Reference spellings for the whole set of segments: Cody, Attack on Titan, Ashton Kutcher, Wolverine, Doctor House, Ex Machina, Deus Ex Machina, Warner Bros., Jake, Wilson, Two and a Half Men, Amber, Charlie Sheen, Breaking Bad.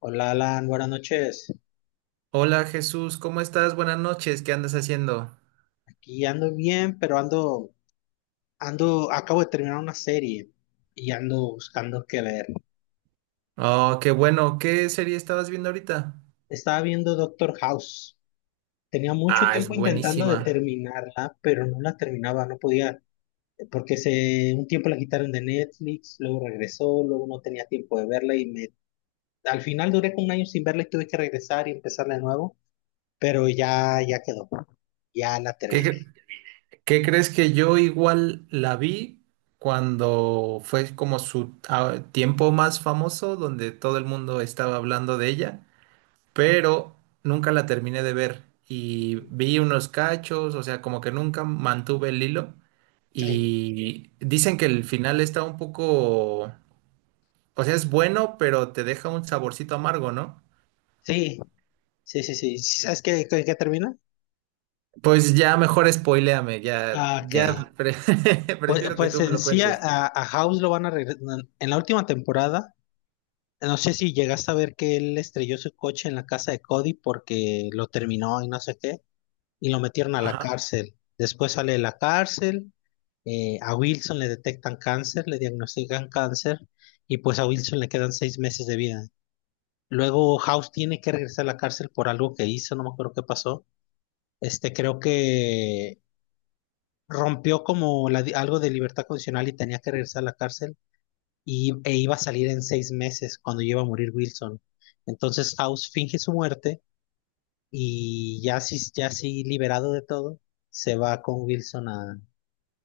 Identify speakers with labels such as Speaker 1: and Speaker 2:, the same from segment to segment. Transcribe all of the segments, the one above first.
Speaker 1: Hola Alan, buenas noches.
Speaker 2: Hola Jesús, ¿cómo estás? Buenas noches, ¿qué andas haciendo?
Speaker 1: Aquí ando bien, pero acabo de terminar una serie y ando buscando qué ver.
Speaker 2: Oh, qué bueno, ¿qué serie estabas viendo ahorita?
Speaker 1: Estaba viendo Doctor House. Tenía mucho
Speaker 2: Ah, es
Speaker 1: tiempo intentando de
Speaker 2: buenísima.
Speaker 1: terminarla, pero no la terminaba, no podía, un tiempo la quitaron de Netflix, luego regresó, luego no tenía tiempo de verla al final duré como un año sin verla y tuve que regresar y empezarla de nuevo, pero ya, ya quedó, ya la
Speaker 2: ¿Qué,
Speaker 1: terminé.
Speaker 2: cre- qué crees que yo igual la vi cuando fue como su tiempo más famoso, donde todo el mundo estaba hablando de ella, pero nunca la terminé de ver y vi unos cachos, o sea, como que nunca mantuve el hilo
Speaker 1: Sí,
Speaker 2: y dicen que el final está un poco. O sea, es bueno, pero te deja un saborcito amargo, ¿no?
Speaker 1: sí, sí, sí, sí. ¿Sabes qué termina?
Speaker 2: Pues ya mejor spoiléame,
Speaker 1: Ah, ok. Pues,
Speaker 2: prefiero que
Speaker 1: pues
Speaker 2: tú me
Speaker 1: en
Speaker 2: lo
Speaker 1: sí a,
Speaker 2: cuentes.
Speaker 1: a House lo van a regresar. En la última temporada, no sé si llegaste a ver que él estrelló su coche en la casa de Cody porque lo terminó y no sé qué, y lo metieron a la
Speaker 2: Ajá.
Speaker 1: cárcel. Después sale de la cárcel, a Wilson le detectan cáncer, le diagnostican cáncer, y pues a Wilson le quedan 6 meses de vida. Luego House tiene que regresar a la cárcel por algo que hizo, no me acuerdo qué pasó. Este, creo que rompió como algo de libertad condicional y tenía que regresar a la cárcel e iba a salir en 6 meses cuando iba a morir Wilson. Entonces House finge su muerte y ya así liberado de todo, se va con Wilson a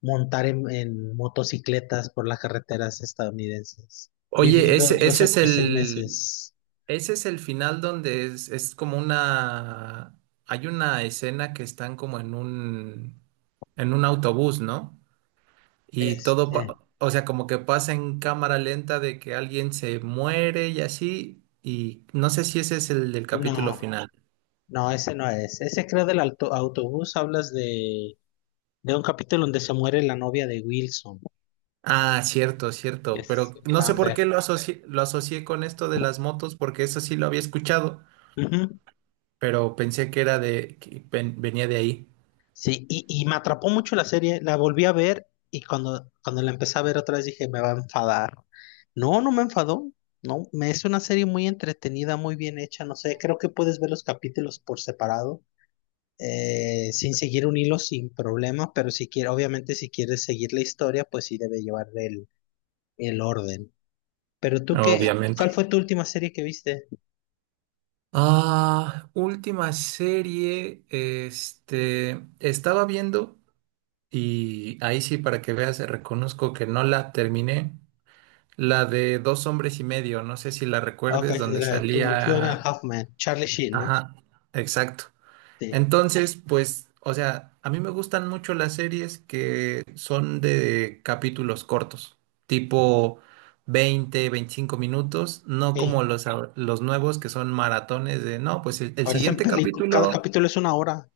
Speaker 1: montar en motocicletas por las carreteras estadounidenses,
Speaker 2: Oye,
Speaker 1: viviendo los otros seis meses.
Speaker 2: ese es el final donde es como hay una escena que están como en un autobús, ¿no? Y todo,
Speaker 1: Este,
Speaker 2: o sea, como que pasa en cámara lenta de que alguien se muere y así, y no sé si ese es el del capítulo
Speaker 1: no,
Speaker 2: final.
Speaker 1: no, ese no es. Ese creo del autobús, hablas de un capítulo donde se muere la novia de Wilson.
Speaker 2: Ah, cierto, cierto,
Speaker 1: Es
Speaker 2: pero no sé por qué
Speaker 1: Amber.
Speaker 2: lo asocié con esto de las motos, porque eso sí lo había escuchado,
Speaker 1: Ujú.
Speaker 2: pero pensé que era de, que venía de ahí,
Speaker 1: Sí, y me atrapó mucho la serie, la volví a ver y cuando la empecé a ver otra vez dije, me va a enfadar. No, no me enfadó, no, me es una serie muy entretenida, muy bien hecha, no sé, creo que puedes ver los capítulos por separado, sin seguir un hilo, sin problema, pero si quieres, obviamente si quieres seguir la historia, pues sí debe llevar el orden. Pero tú, ¿cuál fue
Speaker 2: obviamente.
Speaker 1: tu última serie que viste?
Speaker 2: Ah, última serie, estaba viendo, y ahí sí, para que veas, reconozco que no la terminé, la de Dos hombres y medio, no sé si la
Speaker 1: Ok,
Speaker 2: recuerdes, donde
Speaker 1: Two and a
Speaker 2: salía,
Speaker 1: Half Men, Charlie Sheen, ¿no?
Speaker 2: ajá, exacto. Entonces, pues, o sea, a mí me gustan mucho las series que son de capítulos cortos, tipo 20 25 minutos, no como
Speaker 1: Sí.
Speaker 2: los nuevos que son maratones de, no, pues el
Speaker 1: Parecen
Speaker 2: siguiente
Speaker 1: películas, cada
Speaker 2: capítulo,
Speaker 1: capítulo es una hora.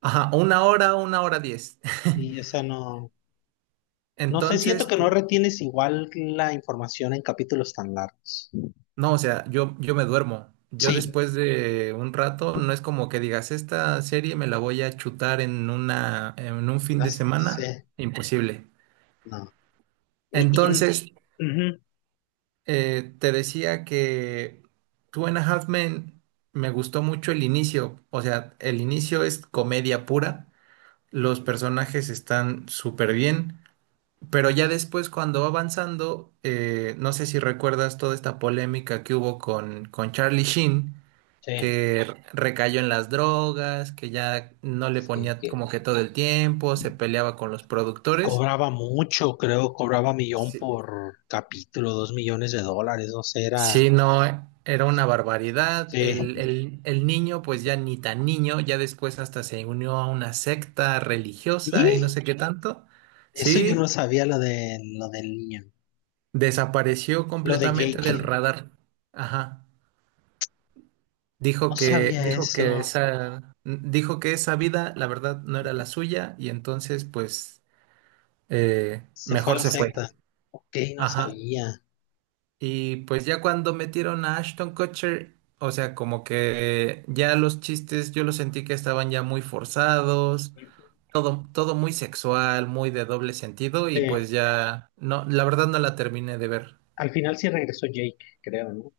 Speaker 2: ajá, una hora diez.
Speaker 1: Y, o sea, no, no sé, siento
Speaker 2: Entonces,
Speaker 1: que no retienes igual la información en capítulos tan largos.
Speaker 2: no, o sea, yo me duermo. Yo
Speaker 1: Sí,
Speaker 2: después de un rato, no es como que digas, esta serie me la voy a chutar en una, en un fin de
Speaker 1: sí,
Speaker 2: semana. Imposible.
Speaker 1: no. Y, y-
Speaker 2: Entonces,
Speaker 1: ujú,
Speaker 2: Te decía que Two and a Half Men me gustó mucho el inicio. O sea, el inicio es comedia pura. Los personajes están súper bien. Pero ya después, cuando va avanzando, no sé si recuerdas toda esta polémica que hubo con Charlie Sheen,
Speaker 1: sí,
Speaker 2: que recayó en las drogas, que ya no le
Speaker 1: sí,
Speaker 2: ponía
Speaker 1: que
Speaker 2: como que todo el tiempo, se peleaba con los productores.
Speaker 1: cobraba mucho, creo, cobraba millón
Speaker 2: Sí,
Speaker 1: por capítulo, $2 millones, no sé, era.
Speaker 2: sí, no, era una barbaridad.
Speaker 1: Sí.
Speaker 2: El niño, pues ya ni tan niño, ya después hasta se unió a una secta religiosa y no
Speaker 1: Y
Speaker 2: sé qué, sí, tanto.
Speaker 1: eso yo no
Speaker 2: Sí,
Speaker 1: sabía lo del niño,
Speaker 2: desapareció
Speaker 1: lo de
Speaker 2: completamente del
Speaker 1: Jake.
Speaker 2: radar. Ajá.
Speaker 1: No sabía eso.
Speaker 2: Dijo que esa vida, la verdad, no era la suya, y entonces, pues,
Speaker 1: Se fue a
Speaker 2: mejor
Speaker 1: la
Speaker 2: se fue.
Speaker 1: secta. Ok, no
Speaker 2: Ajá.
Speaker 1: sabía.
Speaker 2: Y pues ya cuando metieron a Ashton Kutcher, o sea, como que ya los chistes yo los sentí que estaban ya muy forzados, todo, todo muy sexual, muy de doble sentido
Speaker 1: Sí.
Speaker 2: y pues ya no, la verdad no la terminé de ver.
Speaker 1: Al final sí regresó Jake, creo, ¿no?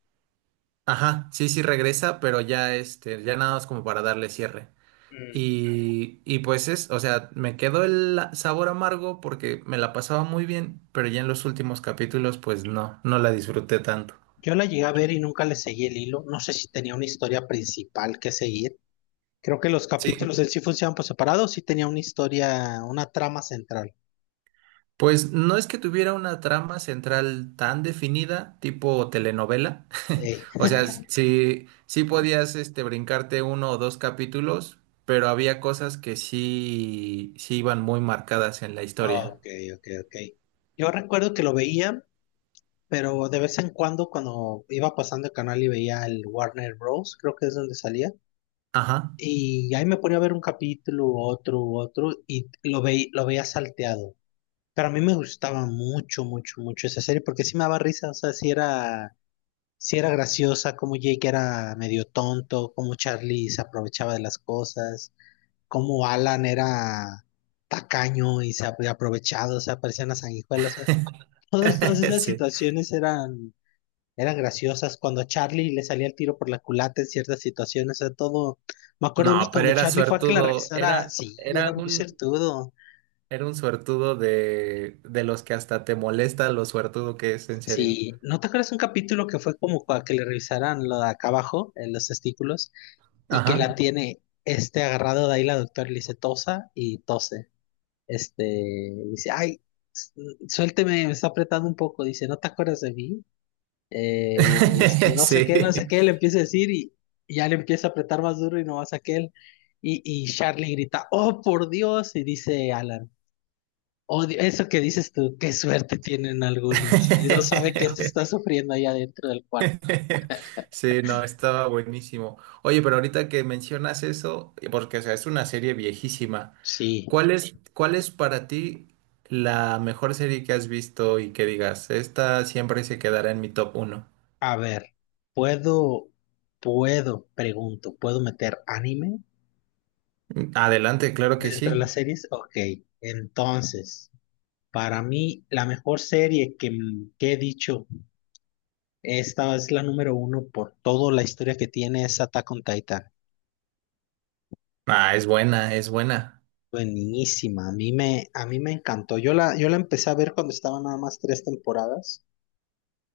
Speaker 2: Ajá, sí, sí regresa, pero ya ya nada más como para darle cierre.
Speaker 1: Mm.
Speaker 2: Y pues o sea, me quedó el sabor amargo porque me la pasaba muy bien, pero ya en los últimos capítulos pues no, no la disfruté tanto.
Speaker 1: Yo la llegué a ver y nunca le seguí el hilo. No sé si tenía una historia principal que seguir. Creo que los capítulos
Speaker 2: Sí,
Speaker 1: él sí funcionaban por separado, sí tenía una historia, una trama central.
Speaker 2: pues no es que tuviera una trama central tan definida, tipo telenovela.
Speaker 1: Eh,
Speaker 2: O sea, sí, sí podías brincarte uno o dos capítulos, pero había cosas que sí, sí iban muy marcadas en la
Speaker 1: ah,
Speaker 2: historia.
Speaker 1: ok, ok, ok. Yo recuerdo que lo veía, pero de vez en cuando, cuando iba pasando el canal y veía el Warner Bros., creo que es donde salía,
Speaker 2: Ajá.
Speaker 1: y ahí me ponía a ver un capítulo, otro, otro, lo veía salteado. Pero a mí me gustaba mucho, mucho, mucho esa serie porque sí me daba risa, o sea, sí era graciosa, como Jake era medio tonto, como Charlie se aprovechaba de las cosas, como Alan era tacaño y se había aprovechado, o sea, parecían a sanguijuela, o sea, todas esas
Speaker 2: Sí.
Speaker 1: situaciones eran, eran graciosas. Cuando a Charlie le salía el tiro por la culata en ciertas situaciones, o sea, todo. Me acuerdo una
Speaker 2: No, pero
Speaker 1: cuando
Speaker 2: era
Speaker 1: Charlie fue a que la
Speaker 2: suertudo,
Speaker 1: revisara, sí, era muy certudo.
Speaker 2: era un suertudo de los que hasta te molesta lo suertudo que es, en serio.
Speaker 1: Sí, ¿no te acuerdas un capítulo que fue como para que le revisaran lo de acá abajo, en los testículos, y que la
Speaker 2: Ajá.
Speaker 1: tiene este agarrado de ahí la doctora y le dice tosa y tose? Este, dice, ay, s- suélteme, me está apretando un poco, dice, ¿no te acuerdas de mí? No sé qué, no
Speaker 2: Sí.
Speaker 1: sé qué, le empieza a decir y ya le empieza a apretar más duro y no más aquel. Y Charlie grita, oh, por Dios, y dice Alan. Odio eso que dices tú, qué suerte tienen algunos. No sabe que se está sufriendo allá dentro del cuarto.
Speaker 2: Sí, no, estaba buenísimo. Oye, pero ahorita que mencionas eso, porque o sea, es una serie viejísima,
Speaker 1: Sí,
Speaker 2: ¿cuál es para ti la mejor serie que has visto y que digas, esta siempre se quedará en mi top 1?
Speaker 1: a ver, puedo, ¿puedo meter anime
Speaker 2: Adelante, claro que
Speaker 1: dentro de
Speaker 2: sí.
Speaker 1: las series? Ok, entonces, para mí, la mejor serie que he dicho, esta es la número uno por toda la historia que tiene es Attack on Titan.
Speaker 2: Ah, es buena, es buena.
Speaker 1: Buenísima, a mí me encantó. Yo la empecé a ver cuando estaban nada más tres temporadas.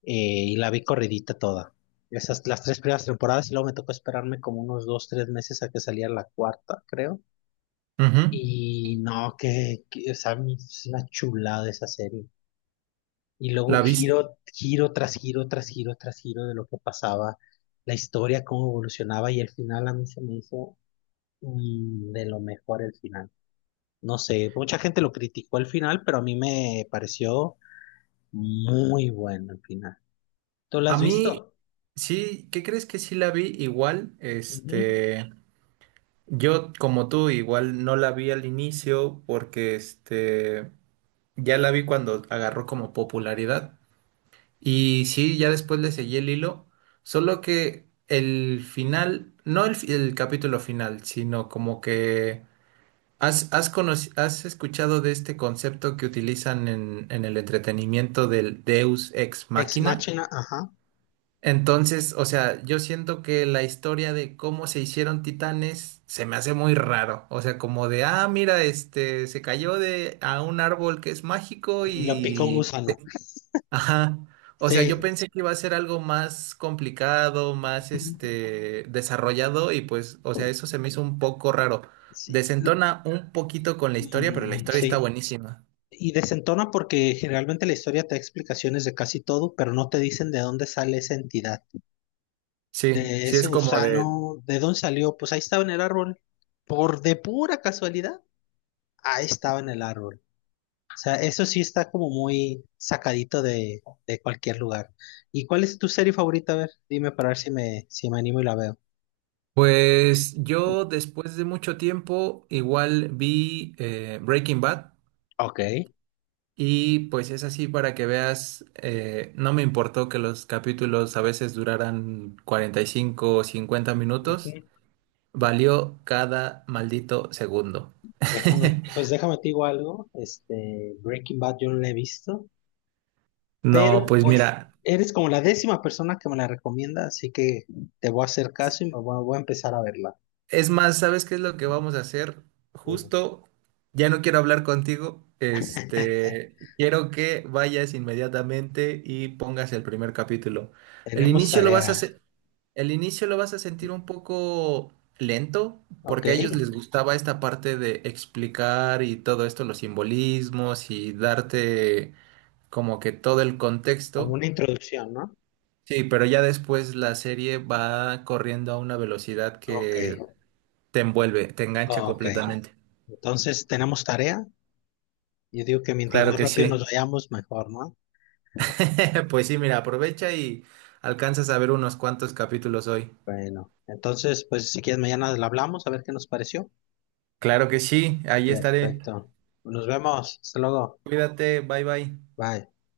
Speaker 1: Y la vi corridita toda. Esas, las tres primeras temporadas y luego me tocó esperarme como unos 2, 3 meses a que saliera la cuarta, creo.
Speaker 2: Ujú.
Speaker 1: Y no, o sea, es una chulada esa serie. Y luego
Speaker 2: La viste.
Speaker 1: giro, giro tras giro, tras giro, tras giro de lo que pasaba, la historia, cómo evolucionaba y el final a mí se me hizo de lo mejor el final. No sé, mucha gente lo criticó el final, pero a mí me pareció muy bueno el final. ¿Tú lo
Speaker 2: A
Speaker 1: has
Speaker 2: mí,
Speaker 1: visto?
Speaker 2: sí, ¿qué crees que sí la vi? Igual,
Speaker 1: Ujú.
Speaker 2: yo como tú, igual no la vi al inicio porque. Ya la vi cuando agarró como popularidad. Y sí, ya después le seguí el hilo. Solo que el final, no el capítulo final, sino como que has escuchado de este concepto que utilizan en el entretenimiento del Deus Ex
Speaker 1: Ex
Speaker 2: Machina.
Speaker 1: Machina, ajá.
Speaker 2: Entonces, o sea, yo siento que la historia de cómo se hicieron titanes se me hace muy raro. O sea, como de, ah, mira, este se cayó de a un árbol que es mágico
Speaker 1: Y lo pica un
Speaker 2: y,
Speaker 1: gusano.
Speaker 2: ajá. O sea, yo
Speaker 1: Sí.
Speaker 2: pensé que iba a ser algo más complicado, más
Speaker 1: Mm,
Speaker 2: desarrollado y pues, o sea, eso se me hizo un poco raro.
Speaker 1: sí.
Speaker 2: Desentona un poquito con la historia, pero la
Speaker 1: Mm,
Speaker 2: historia está
Speaker 1: sí.
Speaker 2: buenísima.
Speaker 1: Y desentona porque generalmente la historia te da explicaciones de casi todo, pero no te dicen de dónde sale esa entidad.
Speaker 2: Sí,
Speaker 1: De
Speaker 2: sí
Speaker 1: ese
Speaker 2: es como de.
Speaker 1: gusano, ¿de dónde salió? Pues ahí estaba en el árbol. Por de pura casualidad, ahí estaba en el árbol. O sea, eso sí está como muy sacadito de cualquier lugar. ¿Y cuál es tu serie favorita? A ver, dime para ver si me, si me animo y la veo.
Speaker 2: Pues yo después de mucho tiempo igual vi Breaking Bad
Speaker 1: Ok.
Speaker 2: y pues es así para que veas, no me importó que los capítulos a veces duraran 45 o 50 minutos. Valió cada maldito segundo.
Speaker 1: Déjame, pues déjame te digo algo, Breaking Bad yo no la he visto,
Speaker 2: No,
Speaker 1: pero
Speaker 2: pues
Speaker 1: pues
Speaker 2: mira,
Speaker 1: eres como la 10.ª persona que me la recomienda, así que te voy a hacer caso y me voy, voy a empezar a verla.
Speaker 2: es más, ¿sabes qué es lo que vamos a hacer?
Speaker 1: Digo,
Speaker 2: Justo, ya no quiero hablar contigo, quiero que vayas inmediatamente y pongas el primer capítulo. El
Speaker 1: tenemos
Speaker 2: inicio lo vas a
Speaker 1: tarea,
Speaker 2: se- el inicio lo vas a sentir un poco lento,
Speaker 1: ¿ok?
Speaker 2: porque a ellos les gustaba esta parte de explicar y todo esto, los simbolismos y darte como que todo el
Speaker 1: Como
Speaker 2: contexto.
Speaker 1: una introducción, ¿no?
Speaker 2: Sí, pero ya después la serie va corriendo a una velocidad
Speaker 1: Ok,
Speaker 2: que te envuelve, te engancha
Speaker 1: ok.
Speaker 2: completamente.
Speaker 1: Entonces tenemos tarea. Yo digo que mientras
Speaker 2: Claro
Speaker 1: más
Speaker 2: que sí.
Speaker 1: rápido nos vayamos, mejor, ¿no?
Speaker 2: Pues sí, mira, aprovecha y alcanzas a ver unos cuantos capítulos hoy.
Speaker 1: Bueno, entonces, pues si quieres mañana la hablamos, a ver qué nos pareció.
Speaker 2: Claro que sí, ahí estaré.
Speaker 1: Perfecto. Nos vemos. Hasta luego.
Speaker 2: Cuídate, bye bye.
Speaker 1: Bye.